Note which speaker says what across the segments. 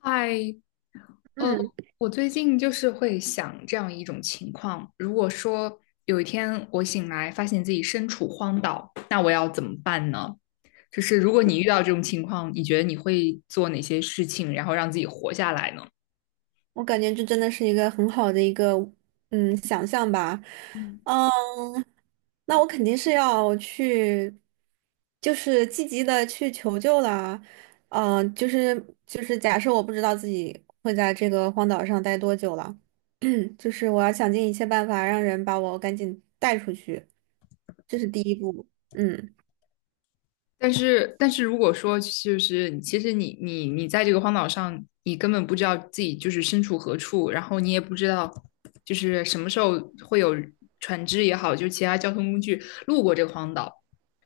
Speaker 1: 嗨，呃，
Speaker 2: 嗯，
Speaker 1: 我最近就是会想这样一种情况：如果说有一天我醒来发现自己身处荒岛，那我要怎么办呢？就是如果你遇到这种情况，你觉得你会做哪些事情，然后让自己活下来呢？
Speaker 2: 我感觉这真的是一个很好的一个想象吧。嗯，那我肯定是要去，就是积极的去求救啦。就是假设我不知道自己会在这个荒岛上待多久了，就是我要想尽一切办法让人把我赶紧带出去，这是第一步。嗯。
Speaker 1: 但是如果说就是，其实你在这个荒岛上，你根本不知道自己就是身处何处，然后你也不知道就是什么时候会有船只也好，就是其他交通工具路过这个荒岛，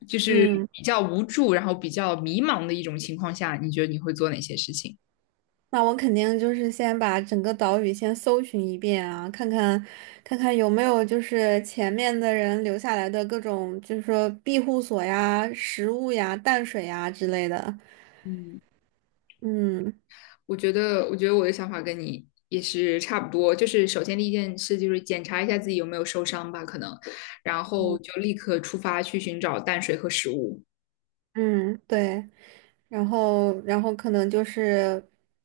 Speaker 1: 就是
Speaker 2: 嗯。
Speaker 1: 比较无助，然后比较迷茫的一种情况下，你觉得你会做哪些事情？
Speaker 2: 那我肯定就是先把整个岛屿先搜寻一遍啊，看看有没有就是前面的人留下来的各种，就是说庇护所呀、食物呀、淡水呀之类的。
Speaker 1: 嗯，
Speaker 2: 嗯
Speaker 1: 我觉得我的想法跟你也是差不多。就是首先第一件事就是检查一下自己有没有受伤吧，可能，然后就立刻出发去寻找淡水和食物。
Speaker 2: 嗯，对。然后可能就是，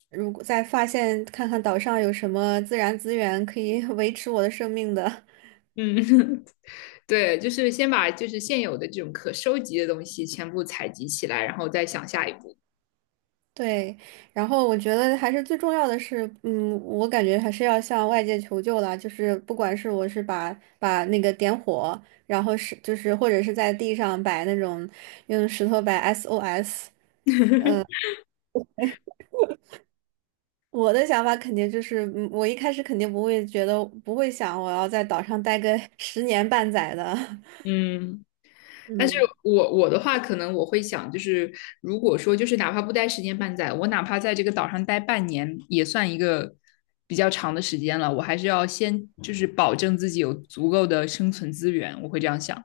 Speaker 2: 如果再发现看看岛上有什么自然资源可以 维持我的生命的。
Speaker 1: 嗯，对，就是先把就是现有的这种可收集的东西全部采集起来，然后再想下一步。
Speaker 2: 对，然后我觉得还是最重要的是，我感觉还是要向外界求救啦，就是不管是我是把那个点火，然后是就是或者是在地上摆那种用石头摆 SOS。我的想法肯定就是，我一开始肯定不会想我要在岛上待个十年半载的。
Speaker 1: 嗯，但是
Speaker 2: 嗯
Speaker 1: 我的话，可能我会想，就是如果说就是哪怕不待十年半载，我哪怕在这个岛上待半年，也算一个比较长的时间了。我还是要先就是保证自己有足够的生存资源，我会这样想。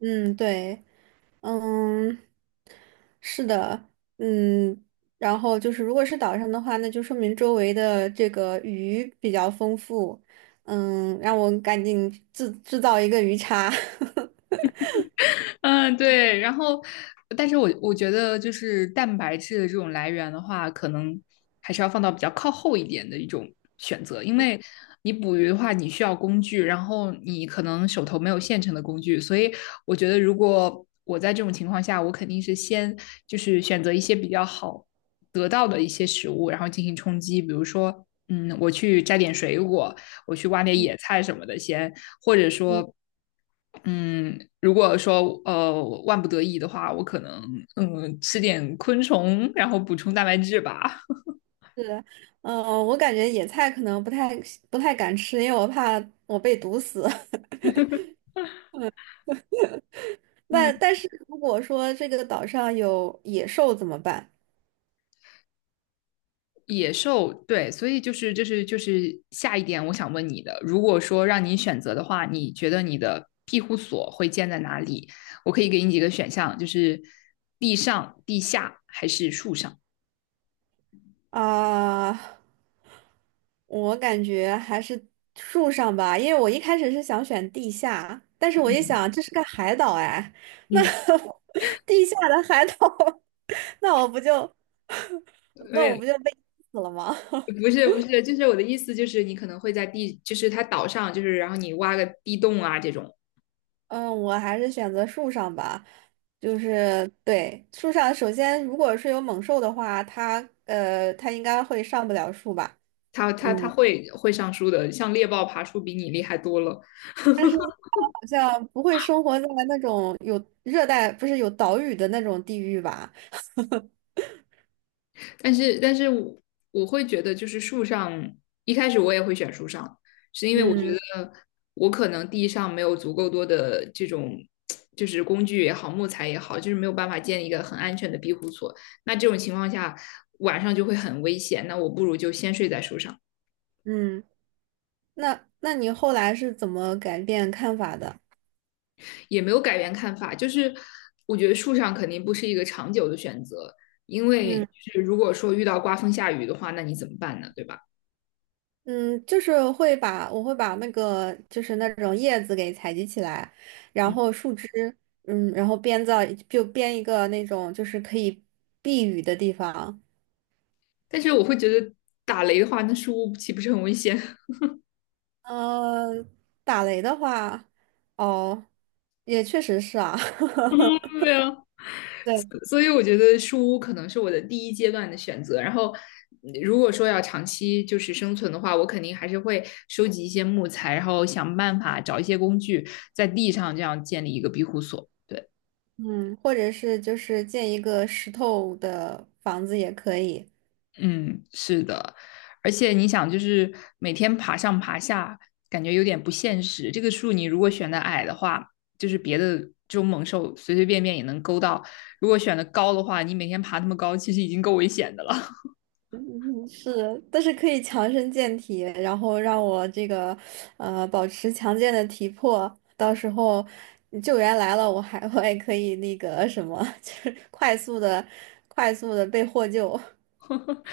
Speaker 2: 嗯，对。嗯，是的。嗯，然后就是如果是岛上的话，那就说明周围的这个鱼比较丰富。让我赶紧制造一个鱼叉。
Speaker 1: 嗯，对，然后，但是我觉得就是蛋白质的这种来源的话，可能还是要放到比较靠后一点的一种选择，因为你捕鱼的话，你需要工具，然后你可能手头没有现成的工具，所以我觉得如果我在这种情况下，我肯定是先就是选择一些比较好得到的一些食物，然后进行充饥，比如说，嗯，我去摘点水果，我去挖点野菜什么的，先或者说，嗯，如果说万不得已的话，我可能吃点昆虫，然后补充蛋白质吧。
Speaker 2: 是。嗯，我感觉野菜可能不太敢吃，因为我怕我被毒死。那
Speaker 1: 嗯，
Speaker 2: 但是如果说这个岛上有野兽怎么办？
Speaker 1: 野兽，对，所以就是这、是就是下一点，我想问你的，如果说让你选择的话，你觉得你的庇护所会建在哪里？我可以给你几个选项，就是地上、地下还是树上？
Speaker 2: 啊，我感觉还是树上吧，因为我一开始是想选地下，但是我一想这是个海岛哎。那
Speaker 1: 嗯，
Speaker 2: 地下的海岛，那我不就
Speaker 1: 没
Speaker 2: 那我
Speaker 1: 有，
Speaker 2: 不就被淹死了吗？
Speaker 1: 不是，就是我的意思就是你可能会在地，就是它岛上，就是然后你挖个地洞啊这种。
Speaker 2: 嗯，我还是选择树上吧。就是对树上，首先如果是有猛兽的话，它它应该会上不了树吧。
Speaker 1: 他
Speaker 2: 嗯。
Speaker 1: 会上树的，像猎豹爬树比你厉害多了。
Speaker 2: 但是好像不会生活在那种有热带，不是有岛屿的那种地域吧？
Speaker 1: 但是我会觉得，就是树上一开始我也会选树上，是因为我觉
Speaker 2: 嗯。
Speaker 1: 得我可能地上没有足够多的这种就是工具也好，木材也好，就是没有办法建一个很安全的庇护所。那这种情况下，晚上就会很危险。那我不如就先睡在树上。
Speaker 2: 嗯，那那你后来是怎么改变看法的？
Speaker 1: 也没有改变看法，就是我觉得树上肯定不是一个长久的选择，因为
Speaker 2: 嗯
Speaker 1: 是如果说遇到刮风下雨的话，那你怎么办呢？对吧？
Speaker 2: 嗯，就是会把那个就是那种叶子给采集起来，然后树枝，然后就编一个那种就是可以避雨的地方。
Speaker 1: 但是我会觉得打雷的话，那树屋岂不是很危险？
Speaker 2: 嗯，打雷的话，哦，也确实是啊。
Speaker 1: 对啊，
Speaker 2: 对。
Speaker 1: 所以我觉得树屋可能是我的第一阶段的选择。然后，如果说要长期就是生存的话，我肯定还是会收集一些木材，然后想办法找一些工具，在地上这样建立一个庇护所。对，
Speaker 2: 嗯，或者是就是建一个石头的房子也可以。
Speaker 1: 嗯，是的，而且你想，就是每天爬上爬下，感觉有点不现实。这个树你如果选的矮的话，就是别的这种猛兽随随便便也能勾到；如果选的高的话，你每天爬那么高，其实已经够危险的了。
Speaker 2: 嗯是，但是可以强身健体，然后让我这个保持强健的体魄，到时候救援来了，我也可以那个什么，就是快速的被获救。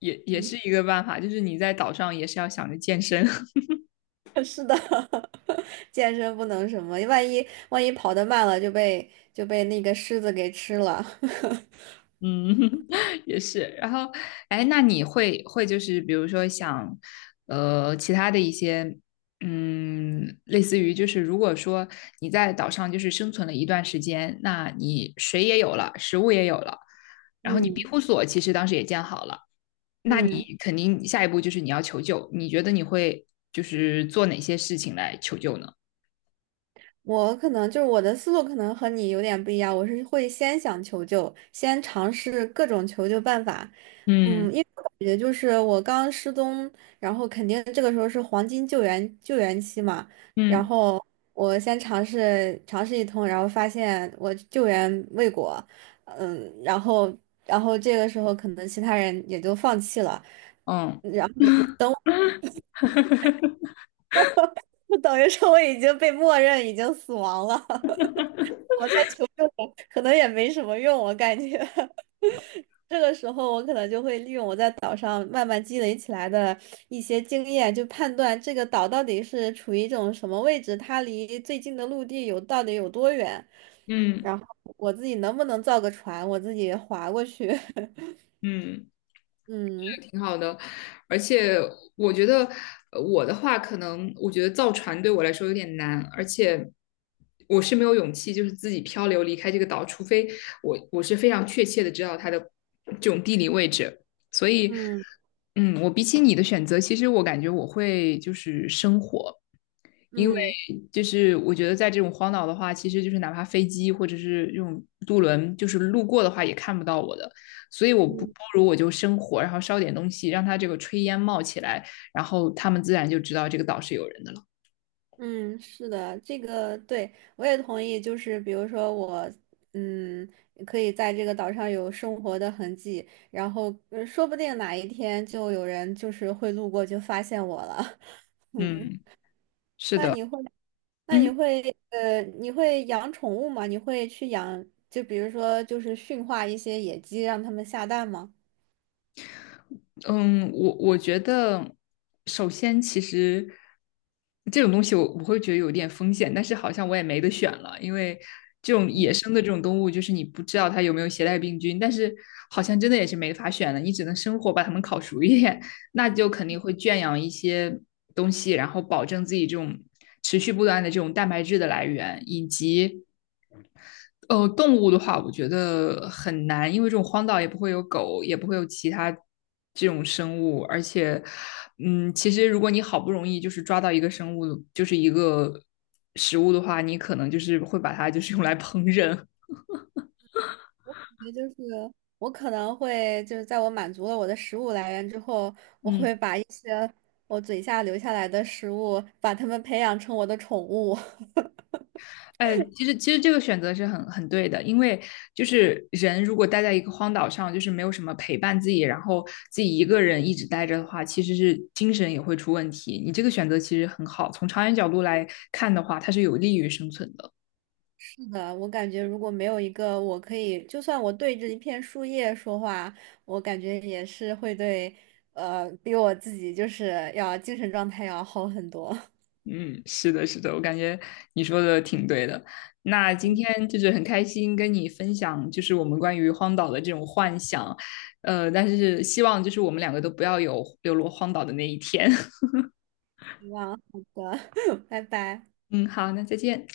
Speaker 1: 也是一个办法，就是你在岛上也是要想着健身。
Speaker 2: 是的。健身不能什么，万一跑得慢了就被那个狮子给吃了。
Speaker 1: 嗯，也是。然后，哎，那你会就是比如说想，其他的一些，嗯，类似于就是如果说你在岛上就是生存了一段时间，那你水也有了，食物也有了，然后你庇
Speaker 2: 嗯。
Speaker 1: 护所其实当时也建好了，那你
Speaker 2: 嗯。
Speaker 1: 肯定下一步就是你要求救。你觉得你会就是做哪些事情来求救呢？
Speaker 2: 我可能就是我的思路可能和你有点不一样，我是会先想求救，先尝试各种求救办法。
Speaker 1: 嗯
Speaker 2: 嗯，因为我感觉就是我刚失踪，然后肯定这个时候是黄金救援期嘛。然
Speaker 1: 嗯
Speaker 2: 后我先尝试一通，然后发现我救援未果。然后这个时候可能其他人也就放弃了，
Speaker 1: 嗯
Speaker 2: 然后 就等于说我已经被默认已经死亡了。我在求救了可能也没什么用，我感觉 这个时候我可能就会利用我在岛上慢慢积累起来的一些经验，就判断这个岛到底是处于一种什么位置，它离最近的陆地到底有多远，
Speaker 1: 嗯
Speaker 2: 然后我自己能不能造个船，我自己划过去。
Speaker 1: 嗯。
Speaker 2: 嗯。
Speaker 1: 挺好的，而且我觉得我的话，可能我觉得造船对我来说有点难，而且我是没有勇气，就是自己漂流离开这个岛，除非我是非常确切的知道它的这种地理位置。所以，
Speaker 2: 嗯，
Speaker 1: 嗯，我比起你的选择，其实我感觉我会就是生活。因为
Speaker 2: 嗯
Speaker 1: 就是我觉得在这种荒岛的话，其实就是哪怕飞机或者是这种渡轮，就是路过的话也看不到我的，所以我不不
Speaker 2: 嗯。
Speaker 1: 如我就生火，然后烧点东西，让它这个炊烟冒起来，然后他们自然就知道这个岛是有人的了。
Speaker 2: 嗯，是的，这个对，我也同意。就是比如说我，嗯，可以在这个岛上有生活的痕迹，然后说不定哪一天就有人就是会路过就发现我了。嗯，
Speaker 1: 嗯，是
Speaker 2: 那
Speaker 1: 的，
Speaker 2: 你会，那你
Speaker 1: 嗯，
Speaker 2: 会，你会养宠物吗？你会去养，就比如说就是驯化一些野鸡，让它们下蛋吗？
Speaker 1: 嗯，我觉得，首先其实这种东西我会觉得有点风险，但是好像我也没得选了，因为这种野生的这种动物，就是你不知道它有没有携带病菌，但是好像真的也是没法选的，你只能生火把它们烤熟一点，那就肯定会圈养一些东西，然后保证自己这种持续不断的这种蛋白质的来源，以及动物的话，我觉得很难，因为这种荒岛也不会有狗，也不会有其他这种生物，而且，嗯，其实如果你好不容易就是抓到一个生物，就是一个食物的话，你可能就是会把它就是用来烹饪。
Speaker 2: 也就是我可能会就是在我满足了我的食物来源之后。
Speaker 1: 嗯，
Speaker 2: 我嘴下留下来的食物，把它们培养成我的宠物。
Speaker 1: 哎，其实这个选择是很对的，因为就是人如果待在一个荒岛上，就是没有什么陪伴自己，然后自己一个人一直待着的话，其实是精神也会出问题。你这个选择其实很好，从长远角度来看的话，它是有利于生存的。
Speaker 2: 是的，我感觉如果没有一个我可以，就算我对着一片树叶说话，我感觉也是比我自己就是要精神状态要好很多。
Speaker 1: 嗯，是的，是的，我感觉你说的挺对的。那今天就是很开心跟你分享，就是我们关于荒岛的这种幻想，但是希望就是我们两个都不要有流落荒岛的那一天。
Speaker 2: 希望好的。拜拜。
Speaker 1: 嗯，好，那再见。